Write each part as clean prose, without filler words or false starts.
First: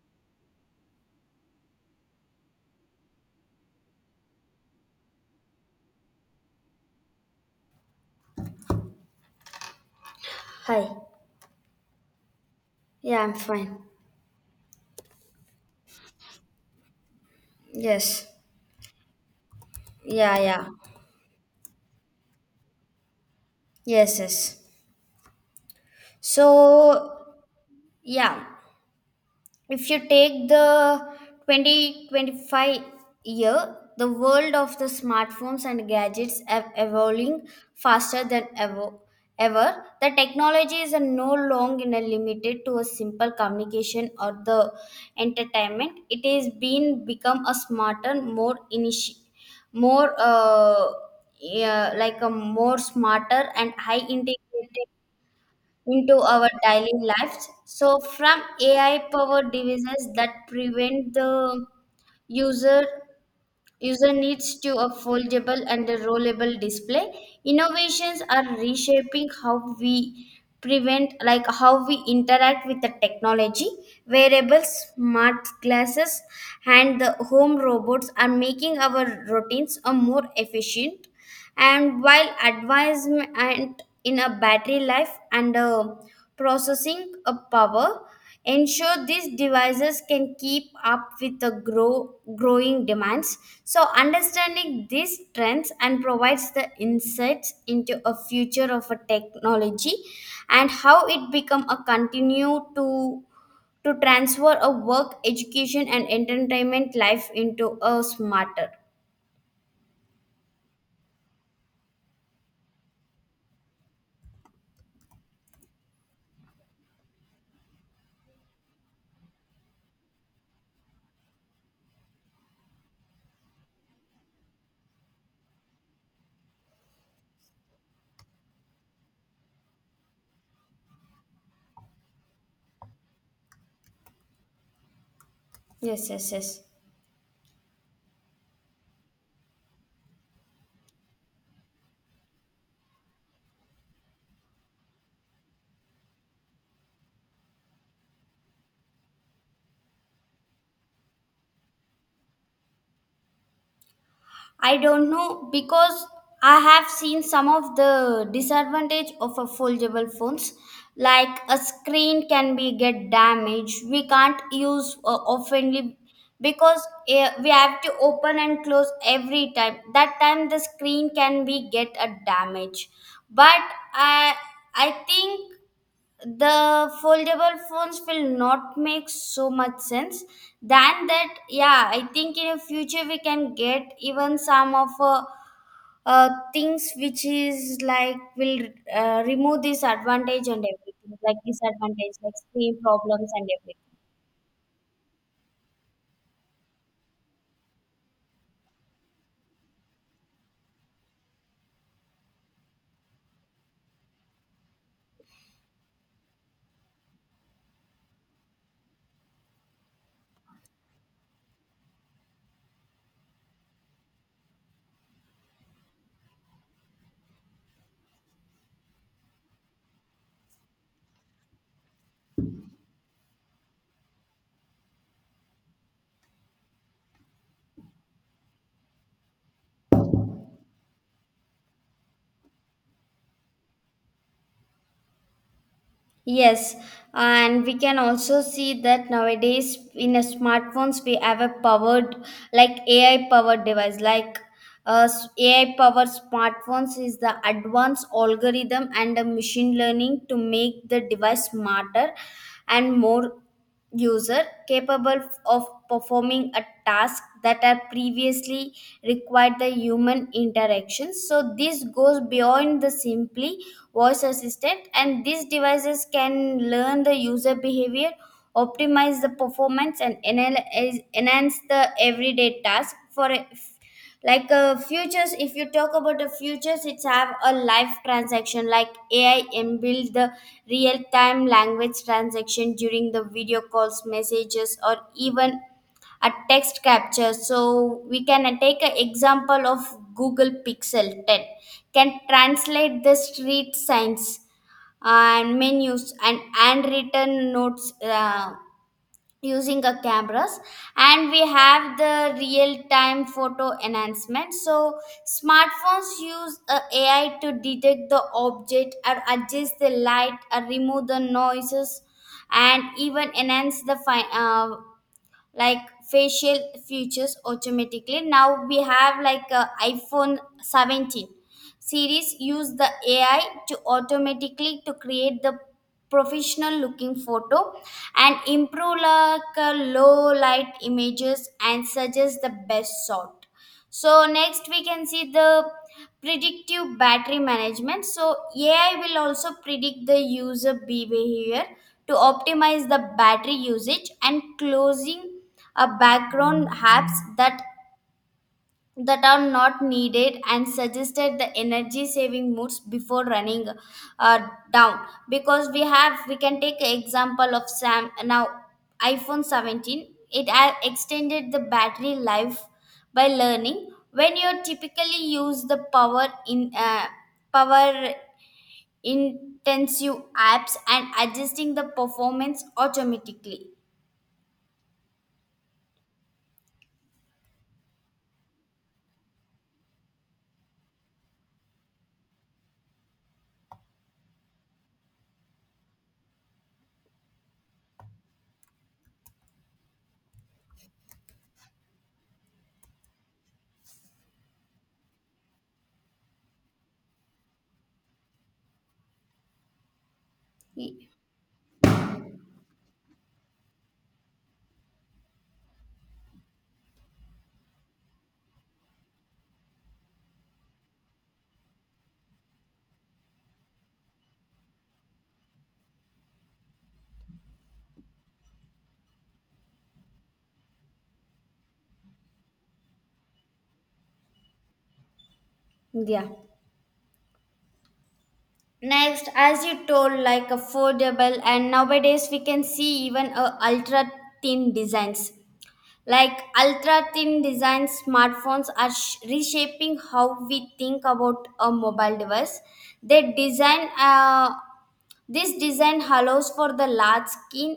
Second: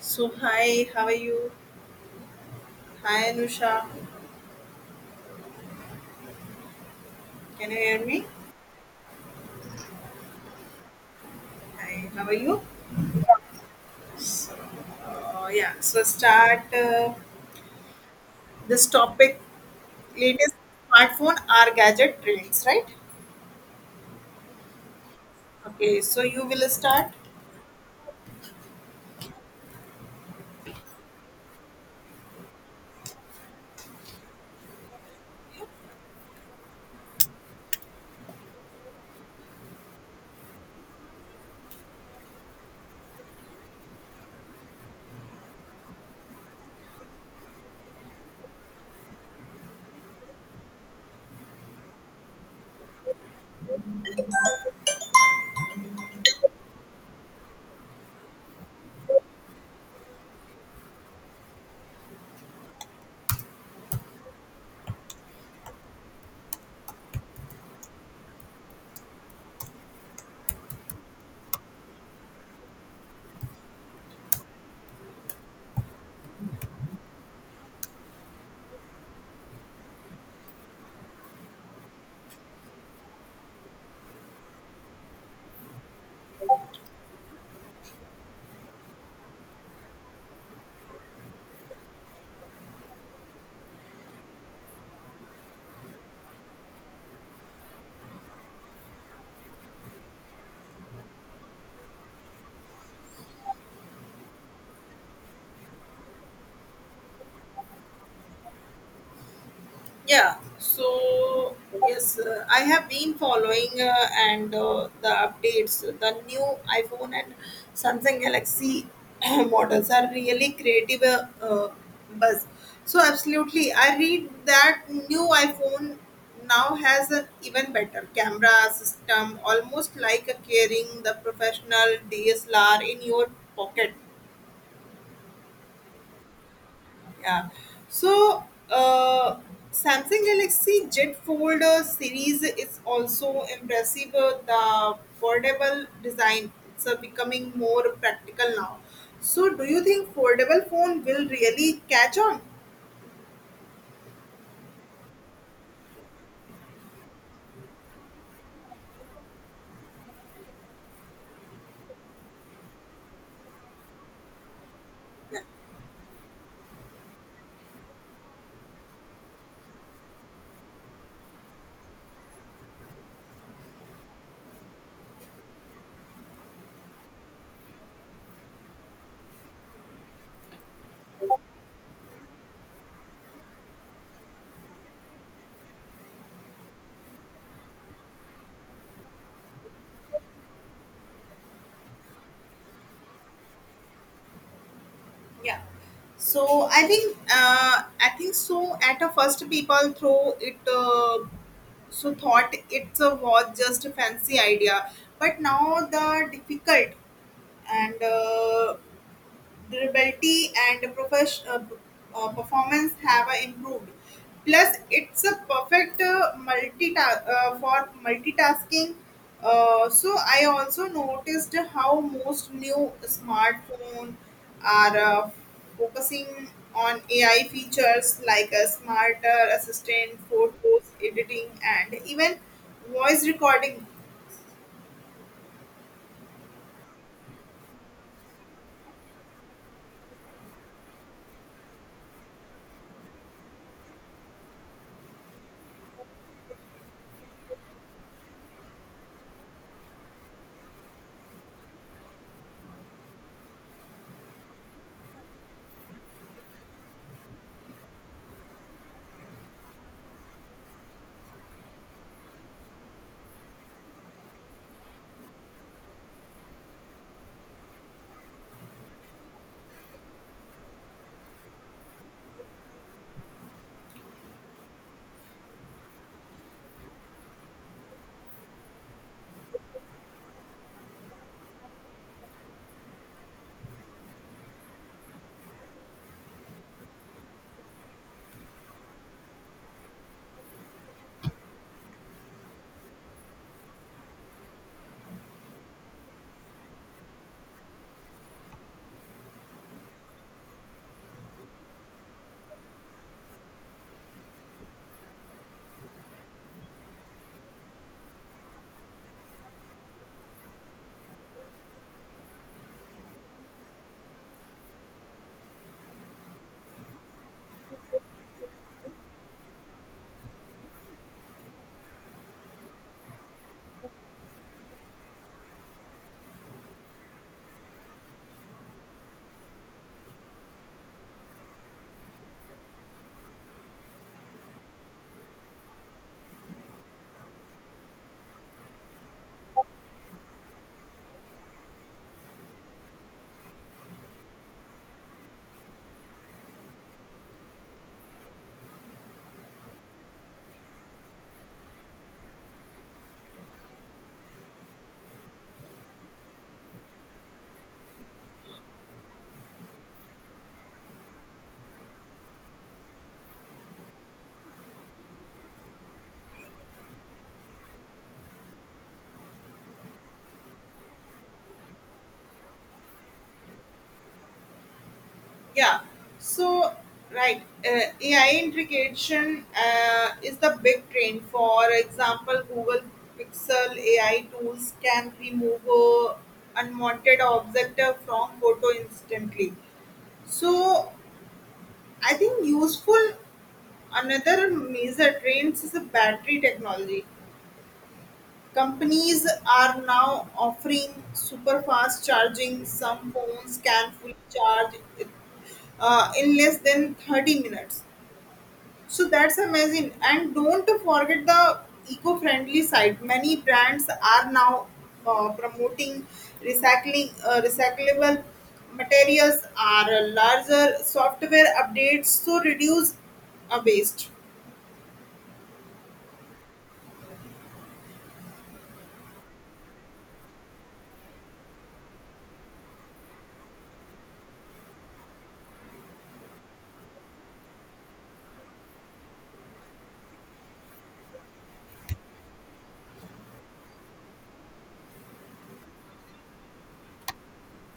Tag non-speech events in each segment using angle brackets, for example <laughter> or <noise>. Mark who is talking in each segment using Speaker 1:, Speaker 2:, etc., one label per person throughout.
Speaker 1: So hi, how are you? Hi Anusha, can you hear me?
Speaker 2: Hi.
Speaker 1: Hi, how are you?
Speaker 2: Yeah, I'm fine.
Speaker 1: So yeah, so start
Speaker 2: Yes.
Speaker 1: this topic
Speaker 2: Yeah,
Speaker 1: latest
Speaker 2: yeah.
Speaker 1: smartphone or gadget trends, right?
Speaker 2: Yes, yes.
Speaker 1: Okay, so you will start.
Speaker 2: So, yeah, if you take the 2025 year, the world of the smartphones and gadgets are evolving faster than ever. The technology is no longer limited to a simple communication or the entertainment. It is been become a smarter, more initi- more yeah, like a more smarter and high integrated into our daily lives. So, from AI powered devices that prevent the user user needs to a foldable and a rollable display, innovations are reshaping how we interact with the technology. Wearables, smart glasses, and the home robots are making our routines a more efficient. And while advancement in a battery life and processing of power ensure these devices can keep up with the growing demands. So understanding these trends and provides the insights into a future of a technology, and how it become a continue to transfer a work, education, and entertainment life into a smarter.
Speaker 1: Yeah, so yes, I have been following and the updates. The new iPhone and Samsung Galaxy <clears throat> models are really creative buzz. So absolutely, I read that new iPhone now has an even better camera system, almost like a carrying the professional DSLR in your pocket.
Speaker 2: Yes, yes, yes.
Speaker 1: Yeah. So, uh, Samsung Galaxy Jet Fold series is also impressive. The foldable design it's becoming more practical now. So, do you think foldable phone will really catch on?
Speaker 2: I don't know because I have seen some of the disadvantage of a foldable phones. Like a screen can be get damaged, we can't use oftenly because we have to open and close every time. That time the screen can be get a damage. But I I think the foldable phones will not make so much sense than that. Yeah, I think in the future we can get even some of things which is like will remove this advantage and everything, like disadvantage, like screen problems and everything.
Speaker 1: Yeah. So I think so. At a first, people throw it so thought it's a was just a fancy idea, but now the difficult and durability and performance have improved. Plus, it's a perfect for multitasking. So I also noticed how most new smartphone are focusing on AI features like a smarter assistant, photos editing, and even voice recording.
Speaker 2: Yes, and we can also see that nowadays in a smartphones we have a powered like AI powered device like AI powered smartphones is the advanced algorithm and a machine learning to make the device smarter and more user capable of performing a task that are previously required the human interaction. So this goes beyond the simply voice assistant, and these devices can learn the user behavior, optimize the performance, and enhance the everyday task for like futures. If you talk about the futures, it's have a live transaction like AI inbuilt the real time language transaction during the video calls, messages, or even a text capture. So we can take an example of Google Pixel 10 can translate the street signs and menus and handwritten notes using a cameras. And we have the real time photo enhancement, so smartphones use a AI to detect the object or adjust the light or remove the noises and even enhance the like facial features automatically. Now we have like a iPhone 17 series use the AI to automatically to create the professional looking photo and improve like low light images and suggest the best shot. So next we can see the predictive battery management. So AI will also predict the user behavior to optimize the battery usage and closing a background apps that that are not needed and suggested the energy saving modes before running uh, down. Because we can take example of sam now iPhone 17 it extended the battery life by learning when you typically use the power intensive apps and adjusting the performance automatically.
Speaker 1: Yeah. So, right, AI integration is the big trend. For example, Google Pixel AI tools can remove unwanted object from photo instantly. So, I think useful another major trend is the battery technology. Companies are now offering
Speaker 2: Y-
Speaker 1: super fast charging. Some phones can fully charge it, in less than 30 minutes. So that's amazing. And don't forget the eco-friendly side. Many brands are now promoting recyclable materials are larger software updates so reduce waste.
Speaker 2: yeah. Next, as you told, like affordable, and nowadays we can see even ultra thin designs. Like ultra thin design smartphones are reshaping how we think about a mobile device. They design, uh, this design allows for the large screen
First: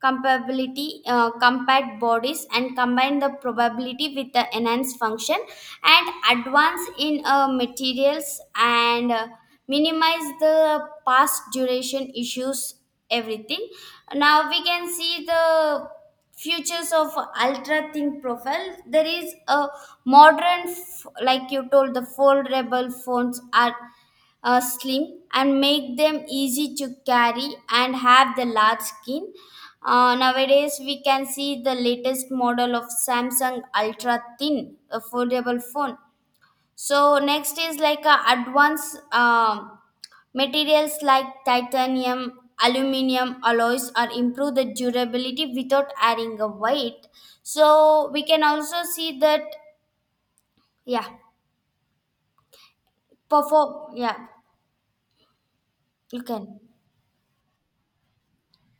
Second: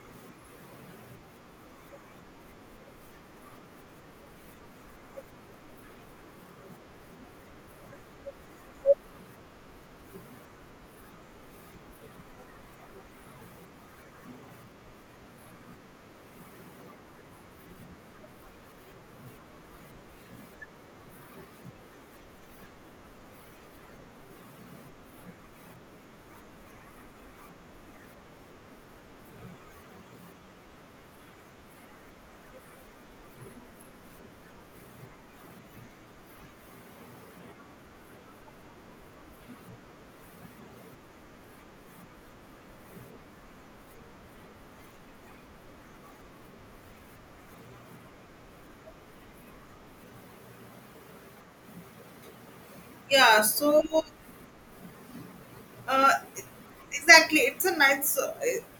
Speaker 2: compatibility, compact bodies, and combine the probability with the enhanced function and advance in materials and minimize the past duration issues, everything. Now we can see the futures of ultra thin profile. There is a modern, like you told, the foldable phones are slim and make them easy to carry and have the large skin. Nowadays, we can see the latest model of Samsung Ultra Thin affordable phone. So next is like a advanced materials like titanium, aluminium alloys are improve the durability without adding a weight. So we can also see that, yeah,
Speaker 1: Yeah, so
Speaker 2: perform, yeah,
Speaker 1: uh,
Speaker 2: you can.
Speaker 1: exactly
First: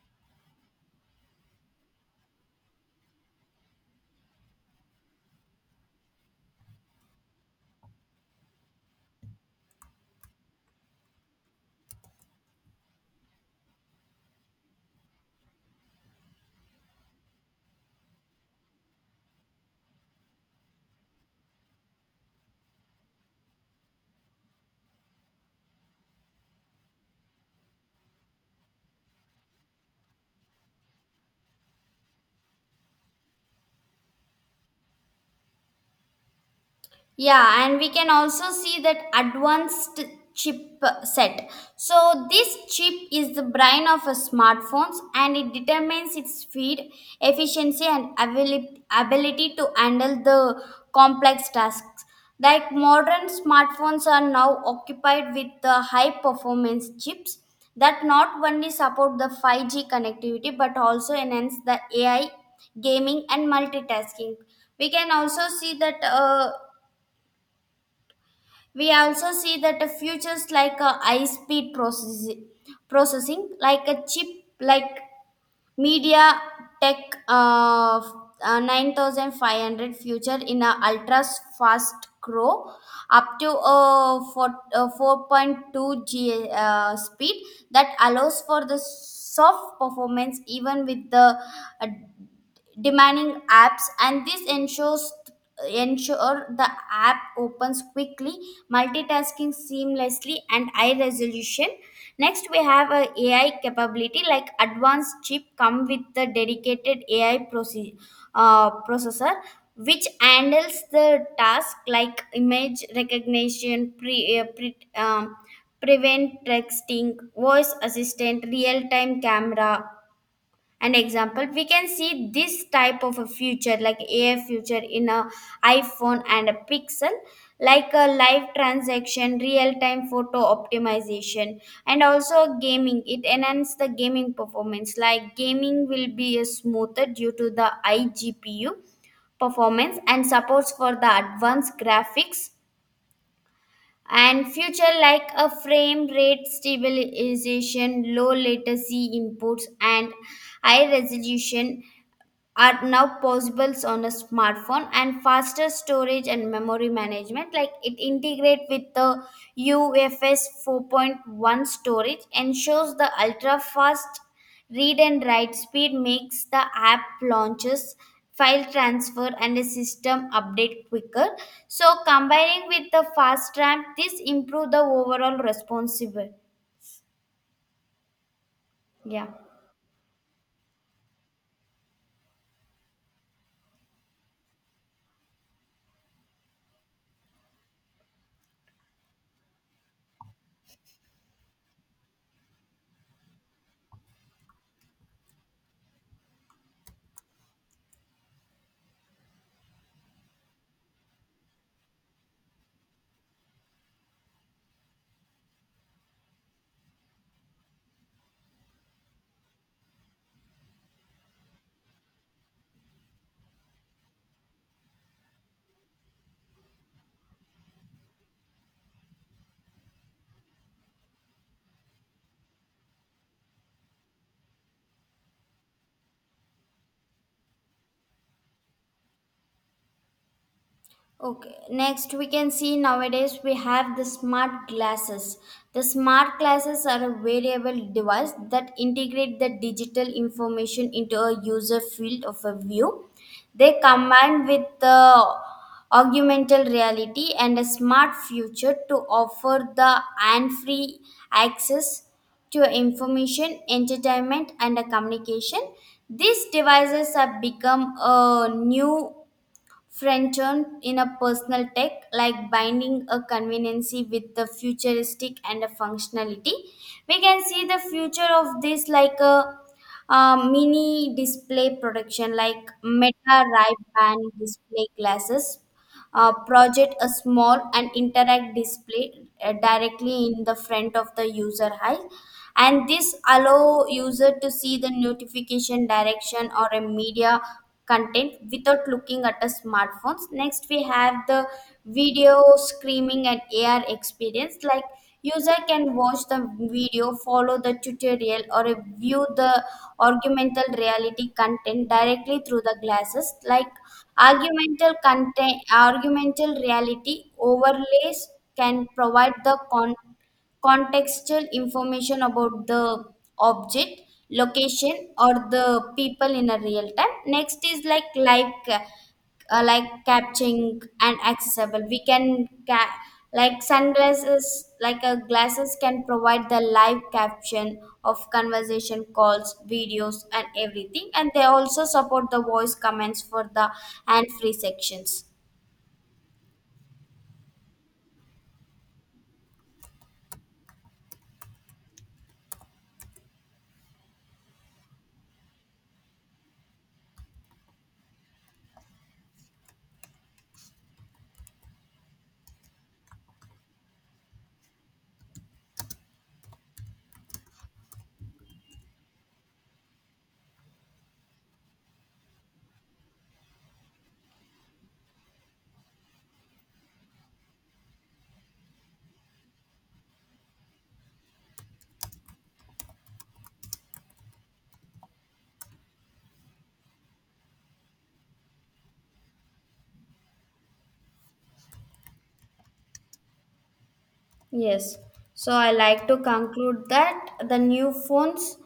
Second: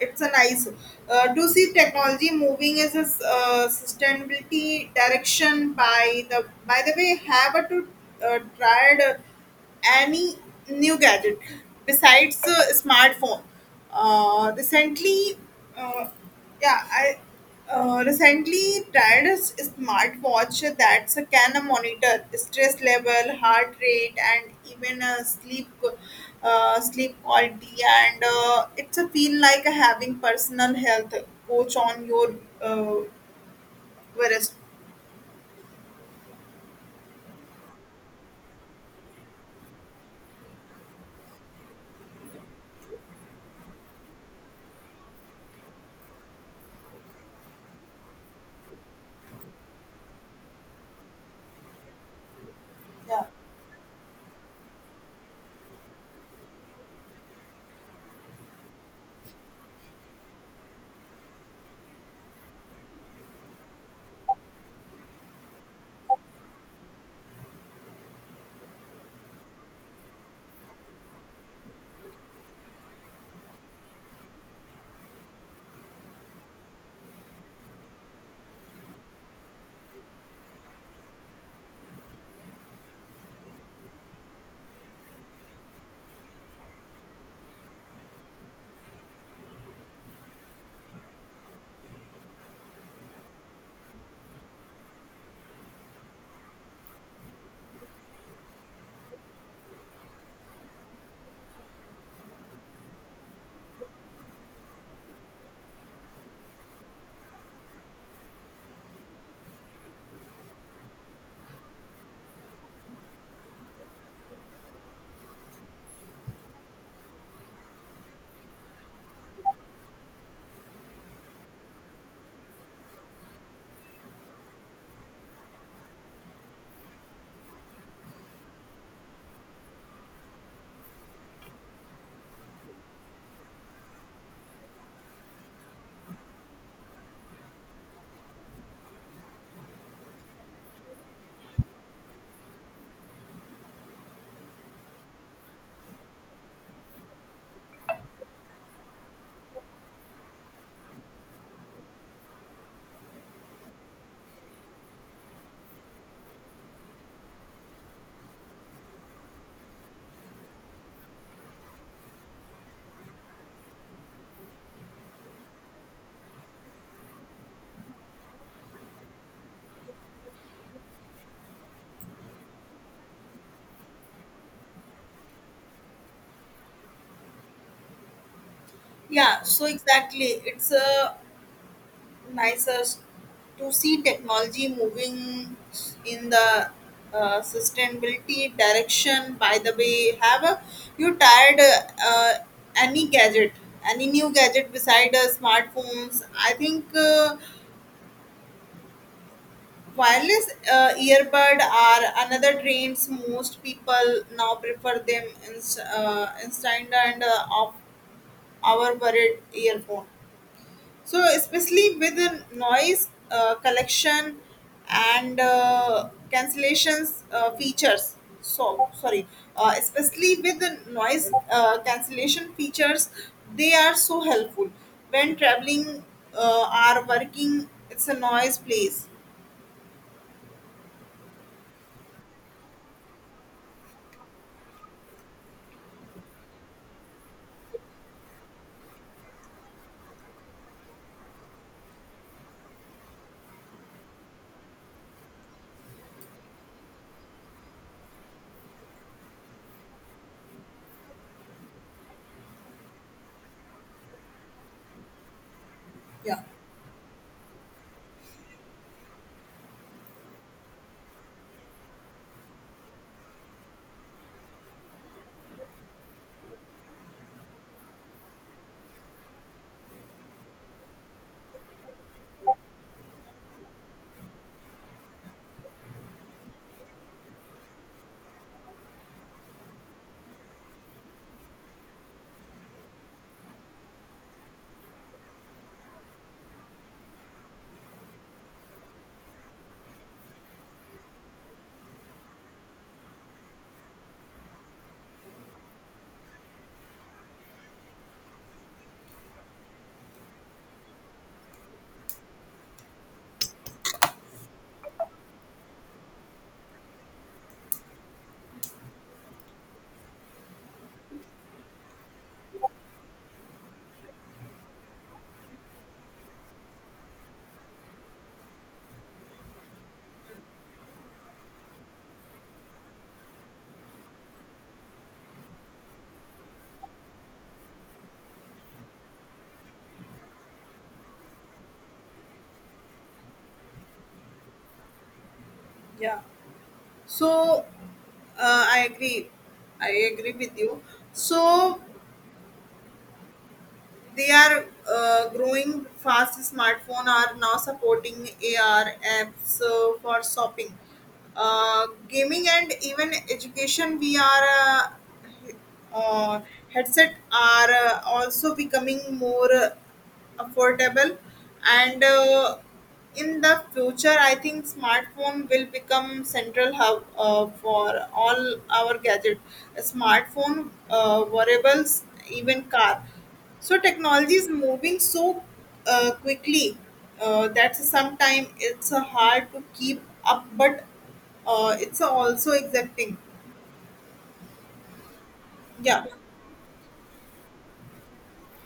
Speaker 1: it's a nice to see technology moving as a sustainability direction by the way have a to tried any new gadget besides smartphone recently. Uh, yeah i uh, recently tried a smartwatch that can monitor stress level, heart rate, and even sleep quality. And it's a feel like having personal health coach on your uh, wrist.
Speaker 2: Yeah, and we can also see that advanced chip set. So, this chip is the brain of a smartphones and it determines its speed, efficiency, and ability to handle the complex tasks. Like
Speaker 1: Yeah,
Speaker 2: modern smartphones are now occupied with the high performance chips that not only support the 5G connectivity but also enhance the AI, gaming, and multitasking. We can also see that uh, we also see that futures like high speed processing like a chip like Media Tech uh, 9500 future in a ultra fast grow up to 4, 4.2 G speed that allows for the soft performance even with the uh, demanding apps. And this ensure the app opens quickly, multitasking seamlessly and high resolution. Next, we have a AI capability like advanced chip come with the dedicated AI processor which handles the task like image recognition, prevent texting, voice assistant, real-time camera. An example we can see this type of a future like AI future in a iPhone and a Pixel, like a live transaction, real time photo optimization. And also gaming, it enhances the gaming performance, like gaming will be a smoother due to the iGPU performance and supports for the advanced graphics. And future like a frame rate stabilization, low latency inputs, and high resolution are now possible on a smartphone. And faster storage and memory management, like it integrate with the UFS 4.1 storage ensures the ultra fast read and write speed, makes the app launches, file transfer, and a system update quicker. So combining with the fast RAM, this improve the overall responsible. Yeah.
Speaker 1: yeah. So exactly, it's a nicer to see technology moving in the sustainability direction. By the way, have you tried any gadget, any new gadget beside smartphones? I think wireless earbud are another trends. Most people now prefer them instead and of our wired earphone. So especially with the noise collection and cancellations features. So sorry, especially with the noise cancellation features, they are so helpful when traveling are working it's a noise place.
Speaker 2: Okay, next we can see nowadays we have the smart glasses. The smart glasses are a variable device that integrate the digital information into a user field of a view. They combine with the augmented reality and a smart future to offer the hand-free access to information, entertainment, and a communication.
Speaker 1: Yeah.
Speaker 2: These devices have become a new Frenchon in a personal tech, like binding a conveniency with the futuristic and a functionality. We can see the future of this like a, mini display production, like Meta Ray-Ban display glasses project a small and interact display directly in the front of the user eye. And this allow user to see the notification direction or a media content without looking at a smartphones. Next we have the video screaming and AR experience, like user can watch the video, follow the tutorial or view the augmented reality content directly through the glasses, like argumental content, argumental reality overlays can provide the contextual information about the object, location, or the people in a real time. Next is like like catching and accessible. We can like sunglasses, like a glasses can provide the live caption of conversation calls, videos, and everything, and they also support the voice comments for the and free sections.
Speaker 1: Yeah. So I agree, I agree with you. So they are growing fast. Smartphone are now supporting AR apps for shopping, gaming, and even education. We are uh, headset are also becoming more affordable and in the future I think smartphone will become central hub for all our gadget, smartphone, wearables, even car. So technology is moving so quickly that sometimes it's hard to keep up, but it's also exacting.
Speaker 2: Yes, so I like
Speaker 1: Yeah.
Speaker 2: to conclude that the new phones.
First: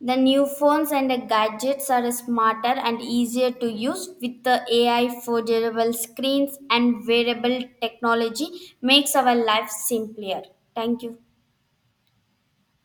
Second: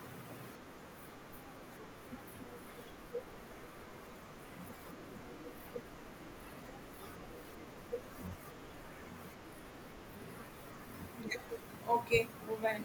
Speaker 2: The new phones and the gadgets are smarter and easier to use with the AI foldable screens and wearable technology makes our life simpler. Thank you.
Speaker 1: Okay. Bye.